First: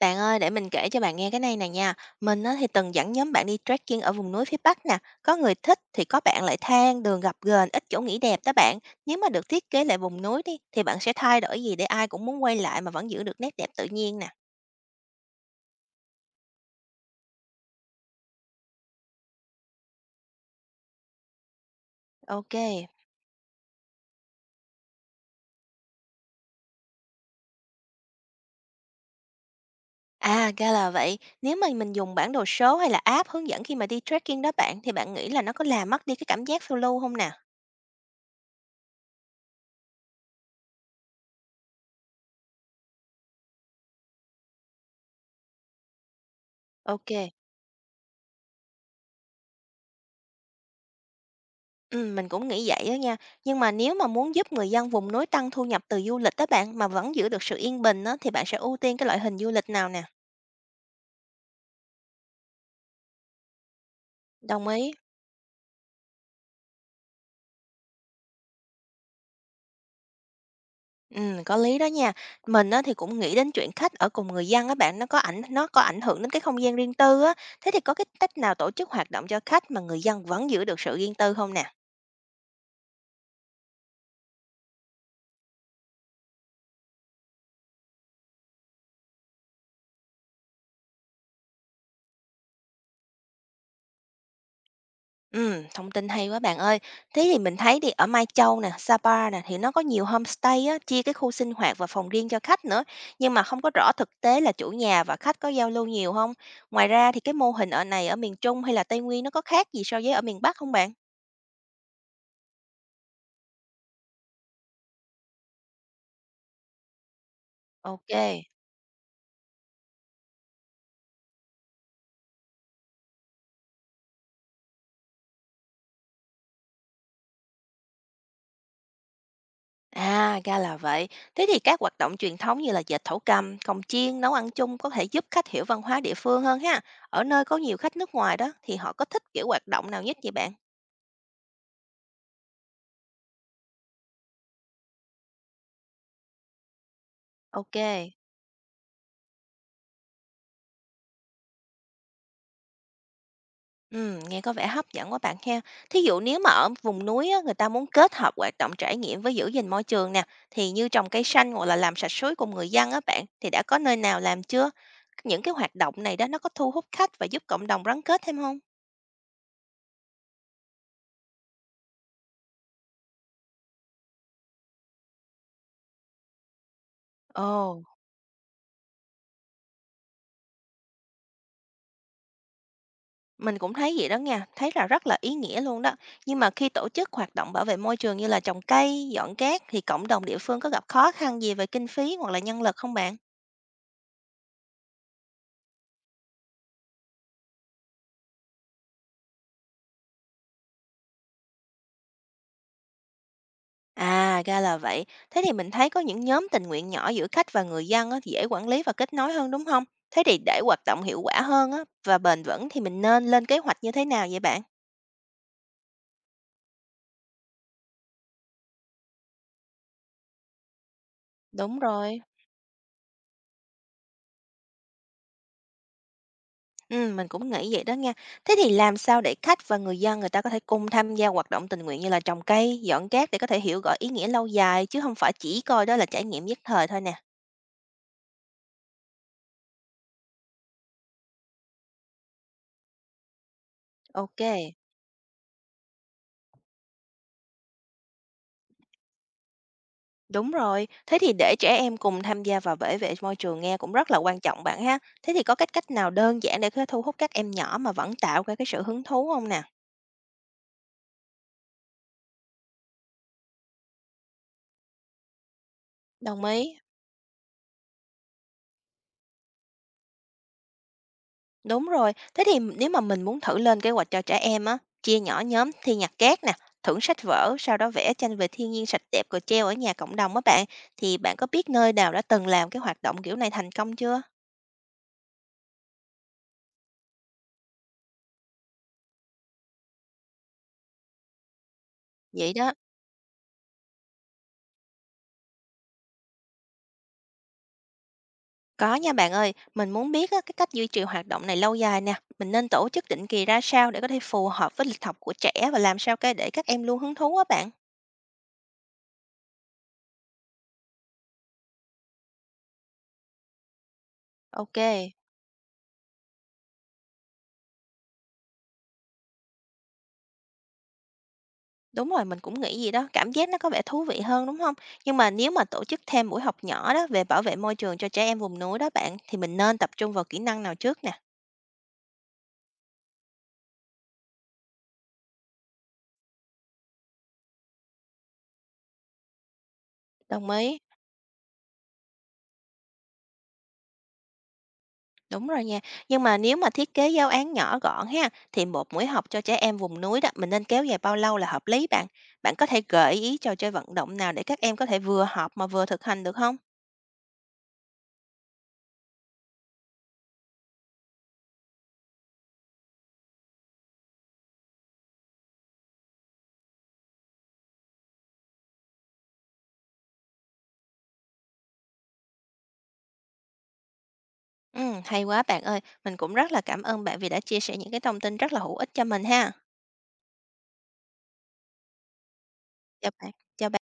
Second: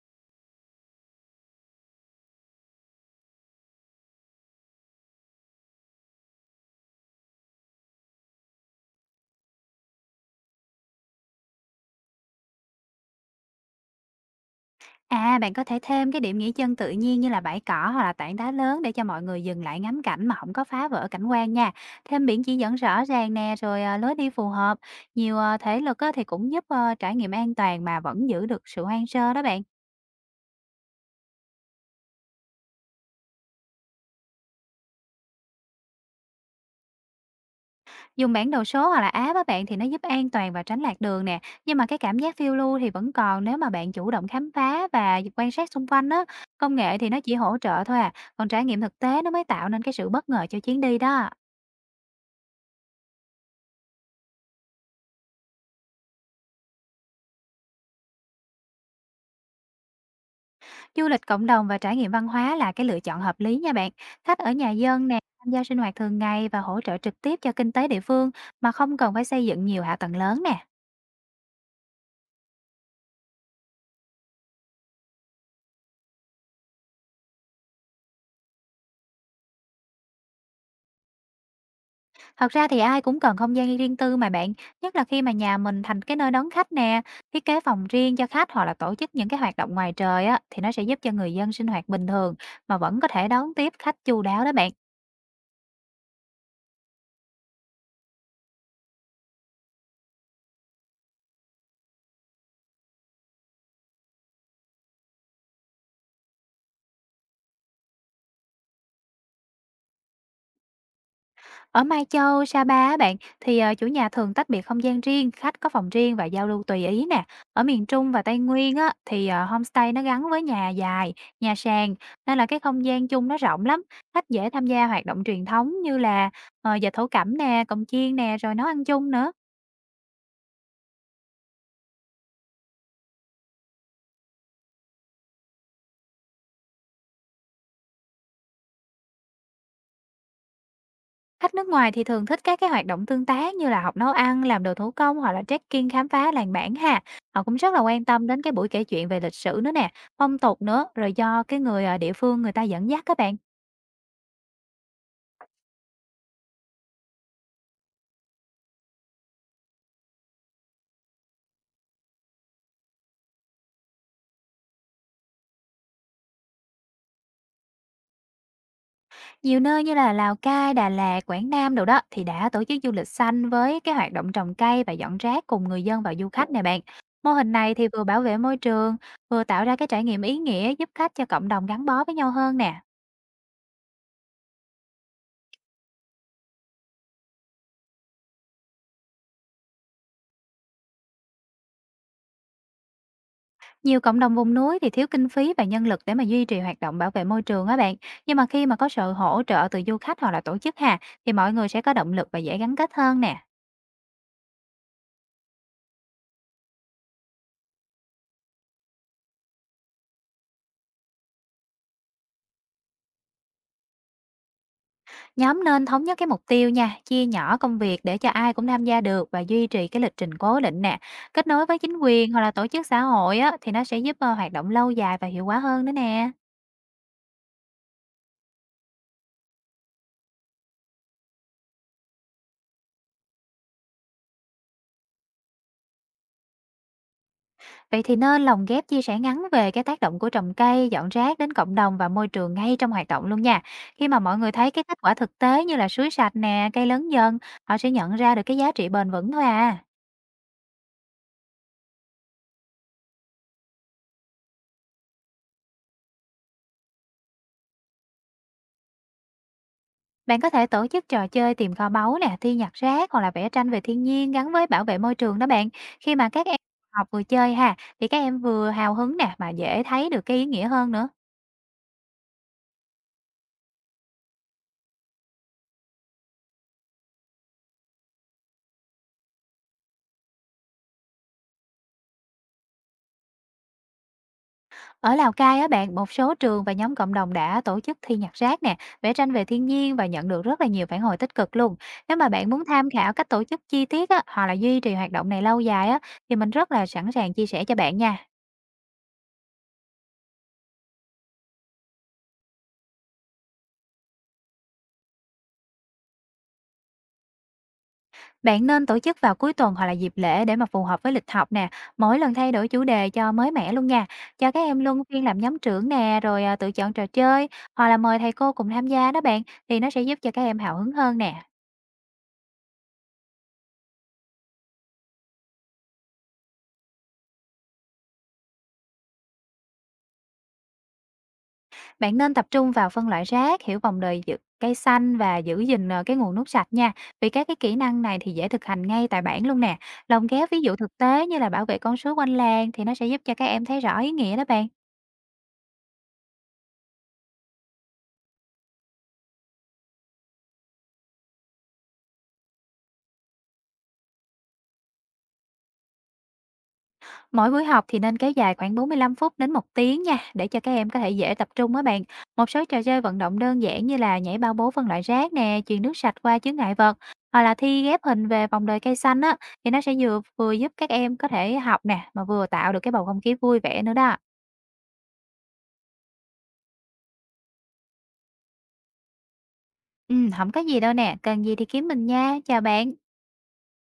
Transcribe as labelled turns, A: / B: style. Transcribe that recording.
A: Bạn ơi, để mình kể cho bạn nghe cái này nè nha. Mình á, thì từng dẫn nhóm bạn đi trekking ở vùng núi phía Bắc nè. Có người thích thì có bạn lại than, đường gập ghềnh, ít chỗ nghỉ đẹp đó bạn. Nếu mà được thiết kế lại vùng núi đi, thì bạn sẽ thay đổi gì để ai cũng muốn quay lại mà vẫn giữ được nét đẹp tự nhiên nè.
B: À, bạn có thể thêm cái điểm nghỉ chân tự nhiên như là bãi cỏ hoặc là tảng đá lớn để cho mọi người dừng lại ngắm cảnh mà không có phá vỡ cảnh quan nha. Thêm biển
A: Ok.
B: chỉ dẫn rõ ràng nè, rồi lối đi phù hợp. Nhiều thể lực á, thì cũng giúp trải nghiệm an toàn mà vẫn giữ được sự hoang sơ đó bạn.
A: À, ra là vậy. Nếu mà mình dùng bản đồ số hay là app hướng dẫn khi mà đi trekking đó bạn, thì bạn nghĩ là nó có làm mất đi cái cảm giác phiêu lưu không nè?
B: Dùng bản đồ số hoặc là app á bạn thì nó giúp an toàn và tránh lạc đường nè. Nhưng mà cái cảm giác phiêu lưu thì vẫn còn nếu mà bạn chủ động khám phá và quan sát xung quanh á. Công nghệ thì
A: Ok.
B: nó chỉ hỗ trợ thôi à, còn trải nghiệm thực tế nó mới tạo nên cái sự bất ngờ cho chuyến đi đó.
A: Mình cũng nghĩ vậy đó nha. Nhưng mà nếu mà muốn giúp người dân vùng núi tăng thu nhập từ du lịch đó bạn mà vẫn giữ được sự yên bình đó thì bạn sẽ ưu tiên cái loại hình du lịch nào nè?
B: Du lịch cộng đồng và trải nghiệm văn hóa là cái lựa chọn hợp lý nha bạn. Khách ở
A: Đồng
B: nhà
A: ý.
B: dân nè, tham gia sinh hoạt thường ngày và hỗ trợ trực tiếp cho kinh tế địa phương mà không cần phải xây dựng nhiều hạ tầng lớn nè.
A: Có lý đó nha. Mình á, thì cũng nghĩ đến chuyện khách ở cùng người dân á bạn, nó có ảnh hưởng đến cái không gian riêng tư á. Thế thì có cái cách nào tổ chức hoạt động cho khách mà người dân vẫn giữ được sự riêng tư không nè?
B: Thật ra thì ai cũng cần không gian riêng tư mà bạn, nhất là khi mà nhà mình thành cái nơi đón khách nè, thiết kế phòng riêng cho khách hoặc là tổ chức những cái hoạt động ngoài trời á thì nó sẽ giúp cho người dân sinh hoạt bình thường mà vẫn có thể đón tiếp khách chu đáo đó bạn.
A: Thông tin hay quá bạn ơi. Thế thì mình thấy ở Mai Châu nè, Sapa nè thì nó có nhiều homestay á, chia cái khu sinh hoạt và phòng riêng cho khách nữa, nhưng mà không có rõ thực tế là chủ nhà và khách có giao lưu nhiều không? Ngoài ra thì cái mô hình ở này ở miền Trung hay là Tây Nguyên nó có khác gì so với ở miền Bắc không bạn?
B: Ở Mai Châu, Sa Pa á bạn, thì, chủ nhà thường tách biệt không gian riêng, khách có phòng riêng và giao lưu tùy ý nè. Ở miền
A: Ok.
B: Trung và Tây Nguyên á, thì, homestay nó gắn với nhà dài, nhà sàn, nên là cái không gian chung nó rộng lắm. Khách dễ tham gia hoạt động truyền thống như là, dệt thổ cẩm nè, cồng chiên nè, rồi nấu ăn chung nữa.
A: À, ra là vậy. Thế thì các hoạt động truyền thống như là dệt thổ cầm, cồng chiên, nấu ăn chung có thể giúp khách hiểu văn hóa địa phương hơn ha. Ở nơi có nhiều khách nước ngoài đó thì họ có thích kiểu hoạt động nào nhất vậy bạn?
B: Khách nước ngoài thì thường thích các cái hoạt động tương tác như là học nấu ăn, làm đồ thủ công hoặc là trekking khám phá làng bản ha. Họ cũng rất
A: Ok.
B: là quan tâm đến cái buổi kể chuyện về lịch sử nữa nè, phong tục nữa, rồi do cái người, địa phương người ta dẫn dắt các bạn.
A: Nghe có vẻ hấp dẫn quá bạn ha. Thí dụ nếu mà ở vùng núi á, người ta muốn kết hợp hoạt động trải nghiệm với giữ gìn môi trường nè, thì như trồng cây xanh hoặc là làm sạch suối cùng người dân á bạn, thì đã có nơi nào làm chưa? Những cái hoạt động này đó nó có thu hút khách và giúp cộng đồng gắn kết thêm không?
B: Nhiều nơi như là Lào Cai, Đà Lạt, Quảng Nam đồ đó thì đã tổ chức du lịch xanh với cái hoạt động trồng cây và dọn rác cùng người dân và du khách nè bạn. Mô hình này
A: Ồ,
B: thì vừa bảo vệ môi trường, vừa tạo ra cái trải nghiệm ý nghĩa giúp khách cho cộng đồng gắn bó với nhau hơn nè.
A: mình cũng thấy vậy đó nha, thấy là rất là ý nghĩa luôn đó. Nhưng mà khi tổ chức hoạt động bảo vệ môi trường như là trồng cây, dọn rác thì cộng đồng địa phương có gặp khó khăn gì về kinh phí hoặc là nhân lực không bạn?
B: Nhiều cộng đồng vùng núi thì thiếu kinh phí và nhân lực để mà duy trì hoạt động bảo vệ môi trường á bạn. Nhưng mà khi mà có sự hỗ trợ từ du khách hoặc là tổ chức ha, thì mọi người sẽ có động lực và dễ gắn kết hơn nè.
A: À, ra là vậy. Thế thì mình thấy có những nhóm tình nguyện nhỏ giữa khách và người dân á, thì dễ quản lý và kết nối hơn đúng không? Thế thì để hoạt động hiệu quả hơn á, và bền vững thì mình nên lên kế hoạch như thế nào vậy bạn?
B: Nhóm nên thống nhất cái mục tiêu nha, chia nhỏ công việc để cho ai cũng tham gia được và duy trì cái lịch trình cố định nè. Kết nối với
A: Đúng
B: chính
A: rồi.
B: quyền hoặc là tổ chức xã hội á, thì nó sẽ giúp hoạt động lâu dài và hiệu quả hơn nữa nè.
A: Ừ, mình cũng nghĩ vậy đó nha. Thế thì làm sao để khách và người dân người ta có thể cùng tham gia hoạt động tình nguyện như là trồng cây, dọn rác để có thể hiểu rõ ý nghĩa lâu dài chứ không phải chỉ coi đó là trải nghiệm nhất thời thôi nè.
B: Vậy thì nên lồng ghép chia sẻ ngắn về cái tác động của trồng cây, dọn rác đến cộng đồng và môi trường ngay trong hoạt động luôn nha. Khi mà mọi người thấy
A: Ok.
B: cái kết quả thực tế như là suối sạch nè, cây lớn dần, họ sẽ nhận ra được cái giá trị bền vững thôi à.
A: Đúng rồi, thế thì để trẻ em cùng tham gia vào bảo vệ môi trường nghe cũng rất là quan trọng bạn ha. Thế thì có cách cách nào đơn giản để có thể thu hút các em nhỏ mà vẫn tạo ra cái sự hứng thú không nè?
B: Bạn có thể tổ chức trò chơi tìm kho báu nè, thi nhặt rác hoặc là vẽ tranh về thiên nhiên gắn với bảo vệ môi trường đó bạn. Khi mà
A: Đồng
B: các em
A: ý.
B: học vừa chơi ha, thì các em vừa hào hứng nè mà dễ thấy được cái ý nghĩa hơn nữa.
A: Đúng rồi, thế thì nếu mà mình muốn thử lên kế hoạch cho trẻ em á, chia nhỏ nhóm thi nhặt rác nè, thưởng sách vở, sau đó vẽ tranh về thiên nhiên sạch đẹp rồi treo ở nhà cộng đồng á bạn, thì bạn có biết nơi nào đã từng làm cái hoạt động kiểu này thành công chưa?
B: Ở Lào Cai á bạn, một số trường và nhóm cộng đồng đã tổ chức thi nhặt rác nè, vẽ tranh về thiên nhiên và nhận được rất là nhiều phản hồi tích cực luôn. Nếu mà bạn
A: Vậy
B: muốn
A: đó.
B: tham khảo cách tổ chức chi tiết á, hoặc là duy trì hoạt động này lâu dài á, thì mình rất là sẵn sàng chia sẻ cho bạn nha.
A: Có nha bạn ơi, mình muốn biết á, cái cách duy trì hoạt động này lâu dài nè, mình nên tổ chức định kỳ ra sao để có thể phù hợp với lịch học của trẻ và làm sao cái để các em luôn hứng thú á bạn.
B: Bạn nên tổ chức vào cuối tuần hoặc là dịp lễ để mà phù hợp với lịch học nè. Mỗi lần thay đổi chủ đề cho mới mẻ luôn nha. Cho các
A: Ok,
B: em luân phiên làm nhóm trưởng nè, rồi tự chọn trò chơi hoặc là mời thầy cô cùng tham gia đó bạn thì nó sẽ giúp cho các em hào hứng hơn nè.
A: đúng rồi, mình cũng nghĩ gì đó, cảm giác nó có vẻ thú vị hơn đúng không? Nhưng mà nếu mà tổ chức thêm buổi học nhỏ đó về bảo vệ môi trường cho trẻ em vùng núi đó bạn, thì mình nên tập trung vào kỹ năng nào trước nè?
B: Bạn nên tập trung vào phân loại rác, hiểu vòng đời giữ cây xanh và giữ gìn cái nguồn nước sạch nha. Vì các cái kỹ năng này thì dễ thực hành ngay tại bản luôn nè. Lồng ghép
A: Đồng
B: ví dụ
A: ý.
B: thực tế như là bảo vệ con suối quanh làng thì nó sẽ giúp cho các em thấy rõ ý nghĩa đó bạn.
A: Đúng rồi nha. Nhưng mà nếu mà thiết kế giáo án nhỏ gọn ha, thì một buổi học cho trẻ em vùng núi đó, mình nên kéo dài bao lâu là hợp lý bạn? Bạn có thể gợi ý trò chơi vận động nào để các em có thể vừa học mà vừa thực hành được không?
B: Mỗi buổi học thì nên kéo dài khoảng 45 phút đến một tiếng nha, để cho các em có thể dễ tập trung á bạn. Một số trò chơi vận động đơn giản như là nhảy bao bố phân loại rác nè, chuyền nước sạch qua chướng ngại vật, hoặc là thi ghép hình về vòng đời cây xanh á, thì nó sẽ vừa vừa giúp các em có thể học nè, mà vừa tạo được cái bầu không khí vui vẻ nữa đó.
A: Ừ, hay quá bạn ơi. Mình cũng rất là cảm ơn bạn vì đã chia sẻ những cái thông tin rất là hữu ích cho mình ha.
B: Ừ, không có gì đâu nè, cần gì thì kiếm mình nha, chào bạn.
A: Chào bạn. Chào